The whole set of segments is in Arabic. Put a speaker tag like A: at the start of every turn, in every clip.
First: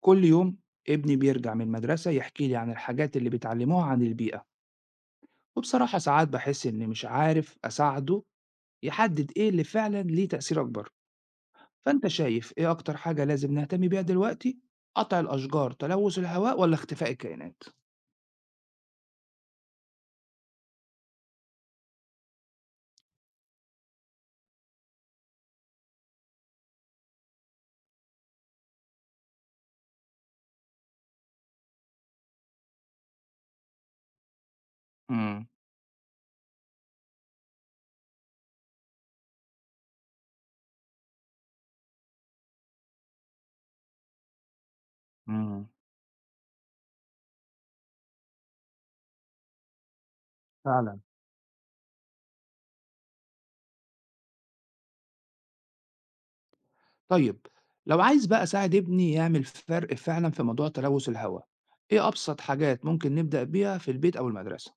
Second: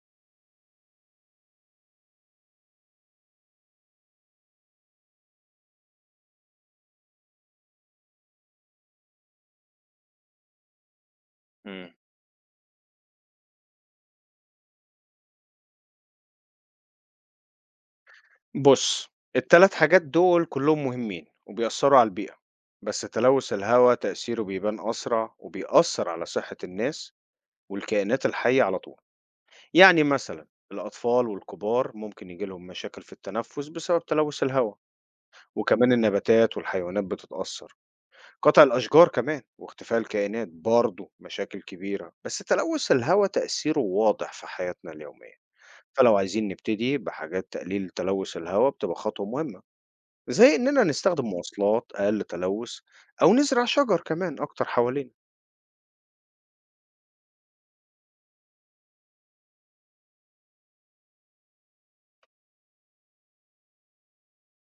A: كل يوم ابني بيرجع من المدرسة يحكي لي عن الحاجات اللي بيتعلموها عن البيئة. وبصراحة ساعات بحس إني مش عارف أساعده يحدد إيه اللي فعلا ليه تأثير أكبر.
B: إمم.
A: فأنت شايف إيه أكتر حاجة لازم نهتم بيها دلوقتي؟ قطع الأشجار تلوث الهواء ولا اختفاء الكائنات؟
B: بُص، ال3 حاجات دول كلّهم مهمين وبيأثّروا على البيئة، بس تلوث الهوا تأثيره بيبان أسرع وبيأثّر على صحة الناس والكائنات الحية على طول. يعني مثلًا الأطفال والكبار ممكن ييجي لهم مشاكل في التنفس بسبب تلوث الهوا،
A: امم.
B: وكمان النباتات والحيوانات بتتأثّر، قطع الأشجار كمان واختفاء الكائنات برضه مشاكل كبيرة، بس تلوث الهوا تأثيره واضح في حياتنا اليومية،
A: امم.
B: فلو عايزين نبتدي بحاجات تقليل تلوث الهوا بتبقى خطوة مهمة. زي إننا
A: فعلا.
B: نستخدم مواصلات أقل تلوث أو نزرع شجر كمان أكتر حوالينا.
A: طيب، لو عايز بقى أساعد ابني يعمل فرق فعلا في موضوع تلوث الهواء، إيه أبسط حاجات ممكن نبدأ بيها في البيت أو المدرسة؟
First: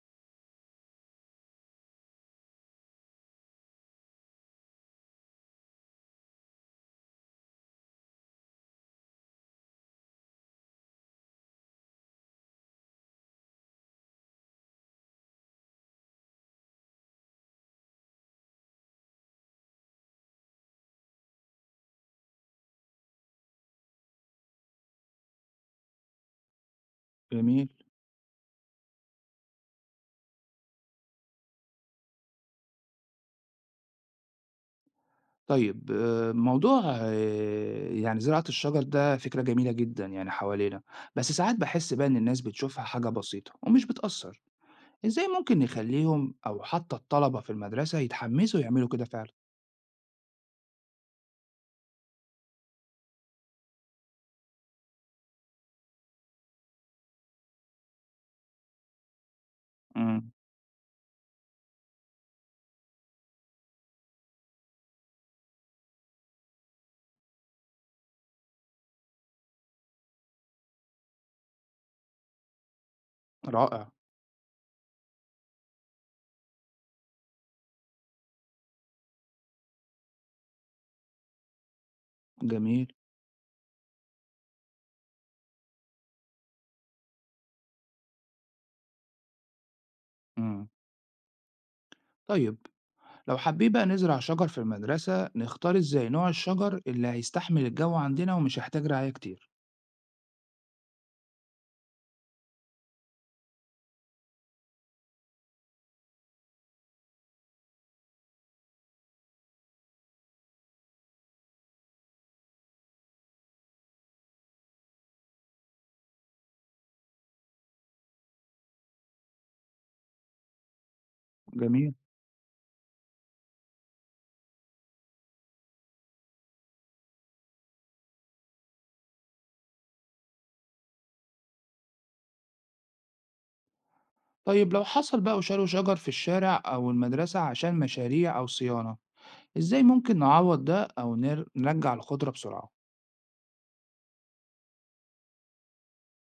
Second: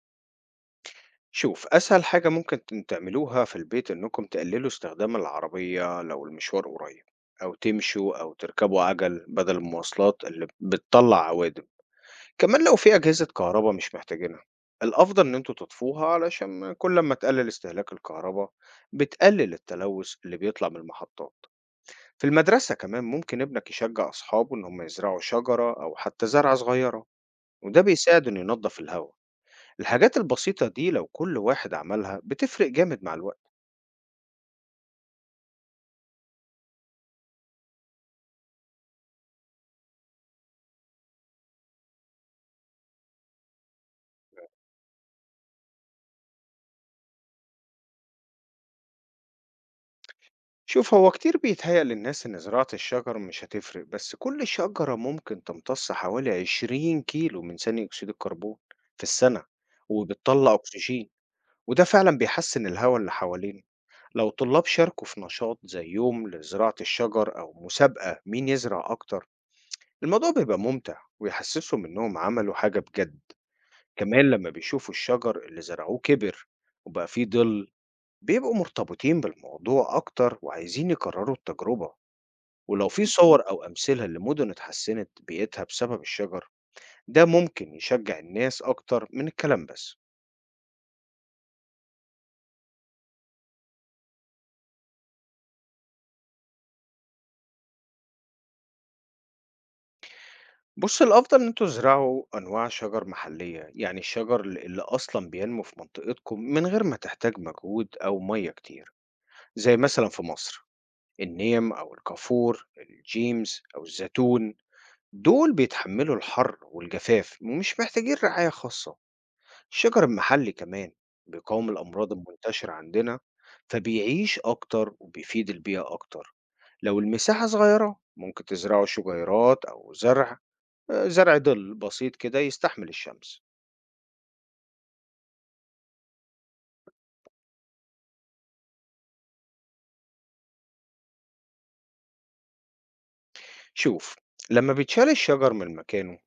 B: شوف أسهل حاجة ممكن تعملوها في البيت إنكم تقللوا استخدام العربية لو المشوار قريب، أو تمشوا أو تركبوا عجل بدل المواصلات اللي بتطلع عوادم. كمان لو في أجهزة كهرباء مش محتاجينها الأفضل إن انتوا تطفوها، علشان كل ما تقلل استهلاك الكهرباء بتقلل التلوث اللي بيطلع من المحطات. في المدرسة كمان ممكن ابنك يشجع أصحابه إن هم يزرعوا شجرة أو حتى زرعة صغيرة،
A: جميل.
B: وده بيساعد إنه ينظف الهواء. الحاجات البسيطة دي لو كل واحد عملها بتفرق جامد مع الوقت.
A: طيب، موضوع يعني زراعة الشجر ده فكرة جميلة جدًا يعني حوالينا، بس ساعات باحس بقى إن الناس بتشوفها حاجة بسيطة ومش بتأثّر، إزاي ممكن نخلّيهم أو حتى الطلبة في المدرسة يتحمّسوا يعملوا كده فعلًا؟
B: شوف هو كتير بيتهيأ للناس إن زراعة الشجر مش هتفرق، بس كل شجرة ممكن تمتص حوالي 20 كيلو من ثاني أكسيد الكربون في السنة
A: إمم.
B: وبتطلع أكسجين، وده فعلا بيحسن الهواء اللي حوالينا. لو طلاب شاركوا في نشاط زي يوم لزراعة الشجر أو مسابقة مين يزرع أكتر، الموضوع بيبقى ممتع ويحسسهم إنهم عملوا حاجة بجد.
A: رائع.
B: كمان لما بيشوفوا الشجر اللي زرعوه كبر وبقى فيه ظل، بيبقوا مرتبطين بالموضوع أكتر وعايزين يكرروا التجربة.
A: جميل.
B: ولو في صور أو أمثلة لمدن اتحسنت بيئتها بسبب الشجر، ده ممكن يشجع الناس أكتر من الكلام بس.
A: إمم. طيب، لو حابين بقى نزرع شجر في المدرسة، نختار إزاي نوع الشجر اللي هيستحمل الجو عندنا ومش هيحتاج رعاية كتير؟
B: بص الأفضل إن انتوا تزرعوا أنواع شجر محلية، يعني الشجر اللي أصلا بينمو في منطقتكم من غير ما تحتاج مجهود أو مية كتير. زي مثلا في مصر النيم أو الكافور الجيمز أو الزيتون، دول بيتحملوا الحر والجفاف ومش محتاجين رعاية خاصة. الشجر المحلي كمان بيقاوم
A: جميل.
B: الأمراض المنتشرة عندنا، فبيعيش أكتر وبيفيد البيئة أكتر. لو المساحة صغيرة ممكن تزرعوا شجيرات أو زرع، آه، زرع ظل بسيط كده يستحمل الشمس.
A: طيب، لو حصل بقى وشالوا شجر في الشارع أو المدرسة عشان مشاريع أو صيانة، إزاي ممكن نعوّض ده أو نرجّع القدرة بسرعة؟
B: شوف لما بيتشال الشجر من مكانه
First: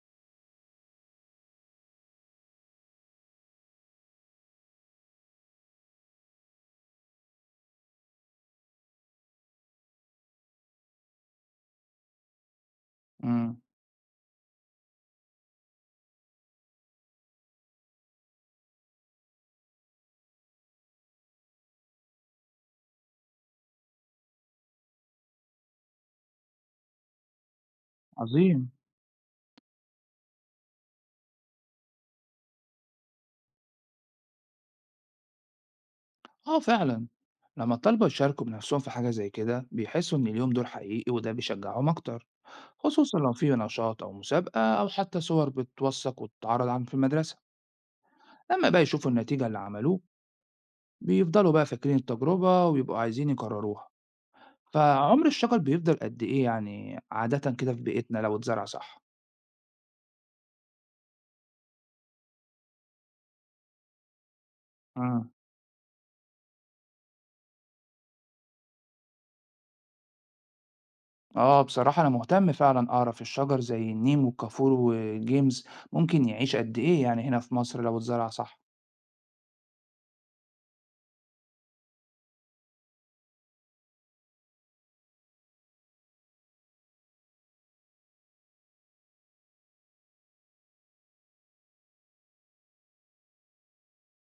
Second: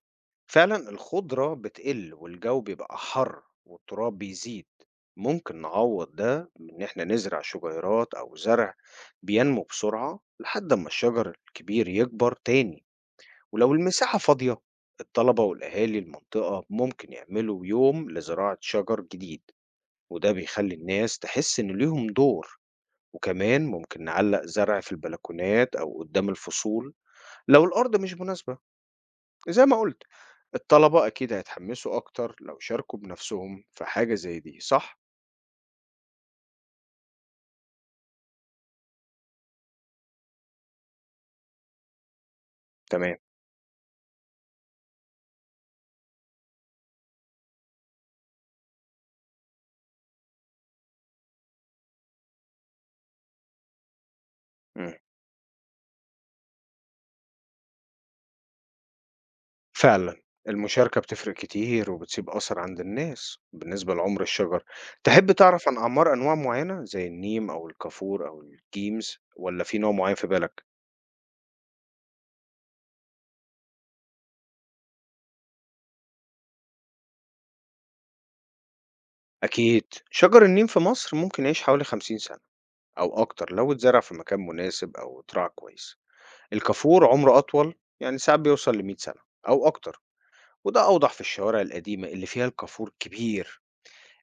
B: فعلا الخضرة بتقل والجو بيبقى حر والتراب بيزيد. ممكن نعوض ده بإن إحنا نزرع شجيرات أو زرع بينمو بسرعة لحد ما الشجر الكبير يكبر تاني.
A: إمم.
B: ولو المساحة فاضية، الطلبة والأهالي المنطقة ممكن يعملوا يوم لزراعة شجر جديد، وده بيخلي الناس تحس إن ليهم دور. وكمان ممكن نعلق زرع في البلكونات أو قدام الفصول لو الأرض مش مناسبة.
A: عظيم.
B: زي ما قلت الطلبة أكيد هيتحمسوا أكتر لو شاركوا بنفسهم في حاجة زي دي، صح؟
A: آه فعلًا، لمّا الطلبة يشاركوا بنفسهم في حاجة زي كده بيحسوا إن ليهم دور حقيقي وده بيشجعهم أكتر،
B: تمام.
A: خصوصًا لو في نشاط أو مسابقة أو حتى صور بتوثّق وتتعرض عن في المدرسة، لمّا بقى يشوفوا النتيجة اللي عملوه بيفضلوا بقى فاكرين التجربة وبيبقوا عايزين يكرروها،
B: مم.
A: فعمر الشجر بيفضل قد إيه يعني عادةً كده في بيئتنا لو اتزرع صح؟
B: فعلا المشاركة بتفرق كتير وبتسيب أثر عند الناس. بالنسبة لعمر الشجر،
A: إمم.
B: تحب تعرف عن أعمار أنواع معينة زي النيم أو الكافور أو الجيمز، ولا في نوع معين في بالك؟
A: آه، بصراحة أنا مهتم فعلا أعرف الشجر زي النيم والكافور والجيمز ممكن يعيش قد إيه يعني هنا في مصر لو اتزرع صح.
B: أكيد شجر النيم في مصر ممكن يعيش حوالي 50 سنة أو أكتر لو اتزرع في مكان مناسب أو اترعى كويس. الكافور عمره أطول، يعني ساعات بيوصل ل 100 سنة أو أكتر، وده أوضح في الشوارع القديمة اللي فيها الكافور كبير.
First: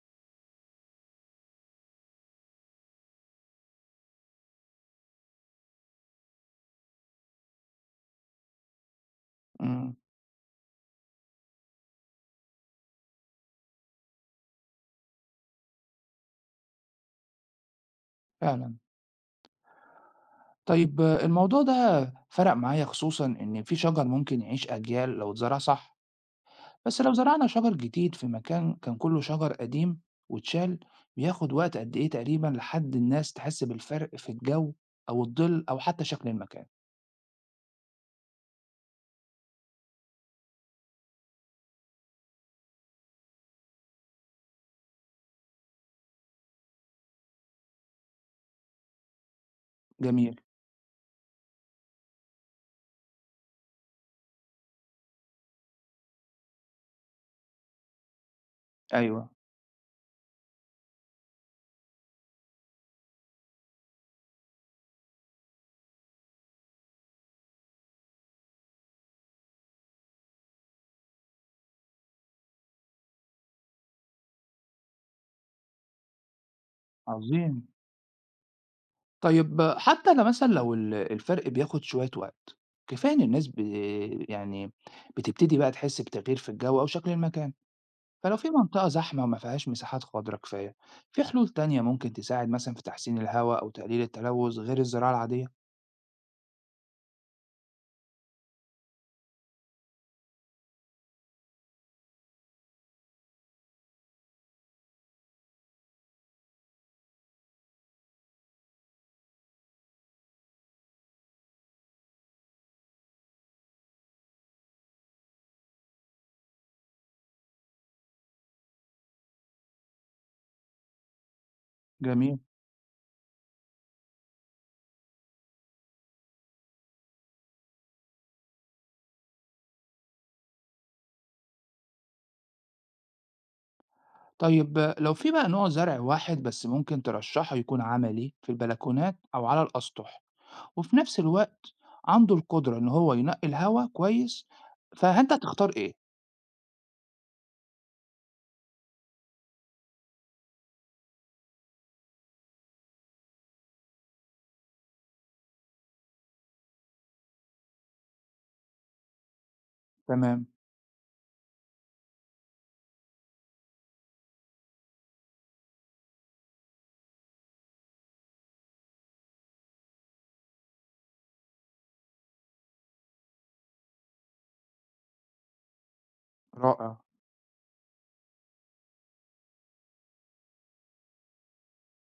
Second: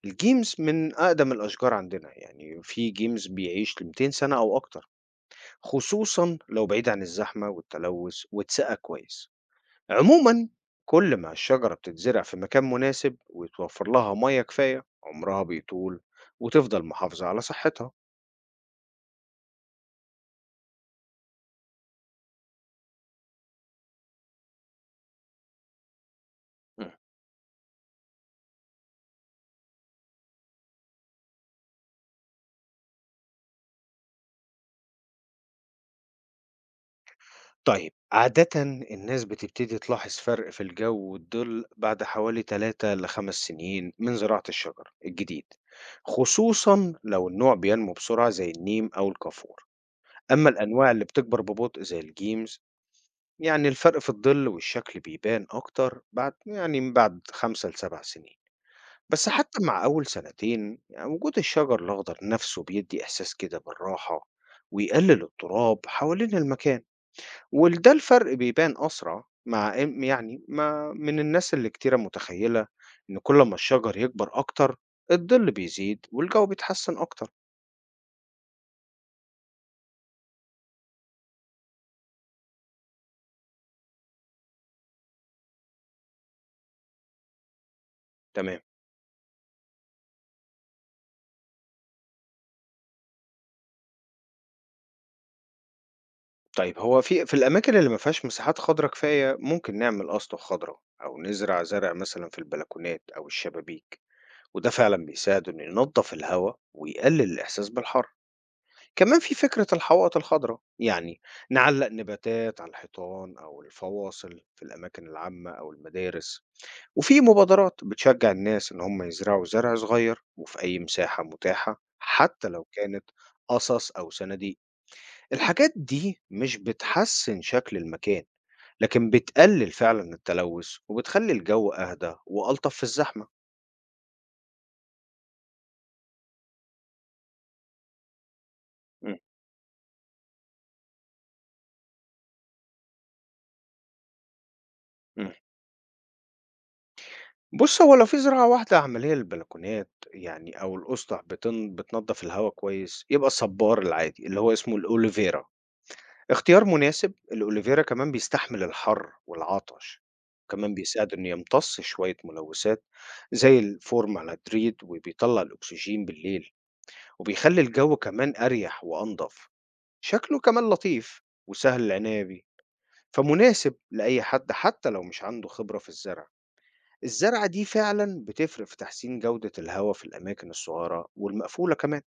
B: الجيمز من أقدم الأشجار عندنا، يعني في جيمز بيعيش ل 200 سنة أو أكتر، خصوصا لو بعيد عن الزحمة والتلوث واتسقى كويس.
A: امم.
B: عموما، كل ما الشجرة بتتزرع في مكان مناسب ويتوفر لها مية كفاية عمرها بيطول وتفضل محافظة على صحتها.
A: فعلا. طيب آه، الموضوع ده فرق معايا خصوصا إن في شجر ممكن يعيش أجيال لو اتزرع صح. بس لو زرعنا شجر جديد في مكان كان كله شجر قديم واتشال، بياخد وقت قد إيه تقريبا لحد الناس تحس بالفرق في الجو أو الظل أو حتى شكل المكان؟
B: طيب، عادةً الناس بتبتدي تلاحظ فرق في الجو والظل بعد حوالي 3-5 سنين من زراعة الشجر الجديد، خصوصًا لو النوع بينمو بسرعة زي النيم أو الكافور.
A: جميل.
B: أما الأنواع اللي بتكبر ببطء زي الجيمز، يعني الفرق في الظل والشكل بيبان أكتر بعد، يعني من بعد 5-7 سنين. بس
A: أيوه.
B: صح حتى مع أول سنتين يعني وجود الشجر الأخضر نفسه بيدي إحساس كده بالراحة ويقلل التراب حوالين المكان. ولده الفرق بيبان أسرع مع إم يعني ما من الناس اللي كتيرة متخيلة، إن كل ما الشجر يكبر أكتر الظل بيزيد والجو بيتحسن أكتر.
A: عظيم. طيب، حتى أنا مثلًا لو الفرق بياخد شوية وقت، كفاية إن الناس ب يعني بتبتدي بقى تحس بتغيير في الجو أو شكل المكان، فلو في
B: تمام.
A: منطقة زحمة وما فيهاش مساحات خضرا كفاية، في حلول تانية ممكن تساعد مثلًا في تحسين الهوا أو تقليل التلوث غير الزراعة العادية؟
B: طيب هو في الأماكن اللي ما فيهاش مساحات خضراء كفاية ممكن نعمل أسطح خضراء أو نزرع زرع مثلا في البلكونات أو الشبابيك، وده فعلا بيساعد إنه ينظف الهواء ويقلل الإحساس بالحر. كمان في فكرة الحوائط الخضراء، يعني نعلق نباتات على الحيطان أو الفواصل في الأماكن العامة أو المدارس. وفي مبادرات بتشجع الناس إن هم يزرعوا زرع صغير وفي أي مساحة متاحة،
A: جميل.
B: حتى لو كانت قصص أو صناديق. الحاجات دي مش بتحسن شكل المكان، لكن بتقلل فعلا التلوث وبتخلي الجو أهدى وألطف في الزحمة.
A: طيب، لو في بقى نوع زرع واحد بس ممكن ترشحه يكون عملي في البلكونات
B: مم.
A: أو على الأسطح، وفي نفس الوقت عنده القدرة إن هو ينقي الهوا كويس،
B: مم.
A: فأنت هتختار إيه؟
B: بص هو لو في زراعة واحدة عملية للبلكونات يعني أو الأسطح بتنضف الهواء كويس، يبقى الصبار العادي اللي هو اسمه الأوليفيرا اختيار مناسب. الأوليفيرا كمان بيستحمل الحر والعطش،
A: تمام.
B: وكمان بيساعد إنه يمتص شوية ملوثات زي الفورمالدريد وبيطلع الأكسجين بالليل، وبيخلي الجو كمان أريح وأنضف. شكله كمان لطيف وسهل العناية بيه، فمناسب لأي حد حتى لو مش عنده خبرة في الزرع.
A: رائع.
B: الزرعة دي فعلا بتفرق في تحسين جودة الهواء في الأماكن الصغيرة والمقفولة كمان.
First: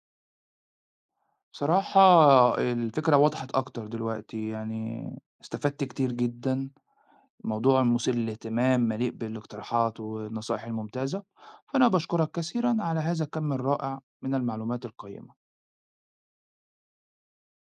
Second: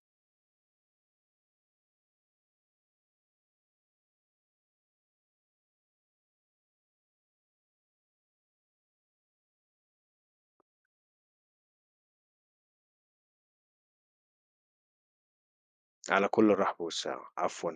A: بصراحة الفكرة وضحت أكتر دلوقتي، يعني استفدت كتير جدًا، موضوع مثير للاهتمام مليء بالاقتراحات والنصائح الممتازة، فأنا باشكرك كثيرًا على هذا الكم الرائع من المعلومات القيمة.
B: على كل الرحب والسعة، عفوا.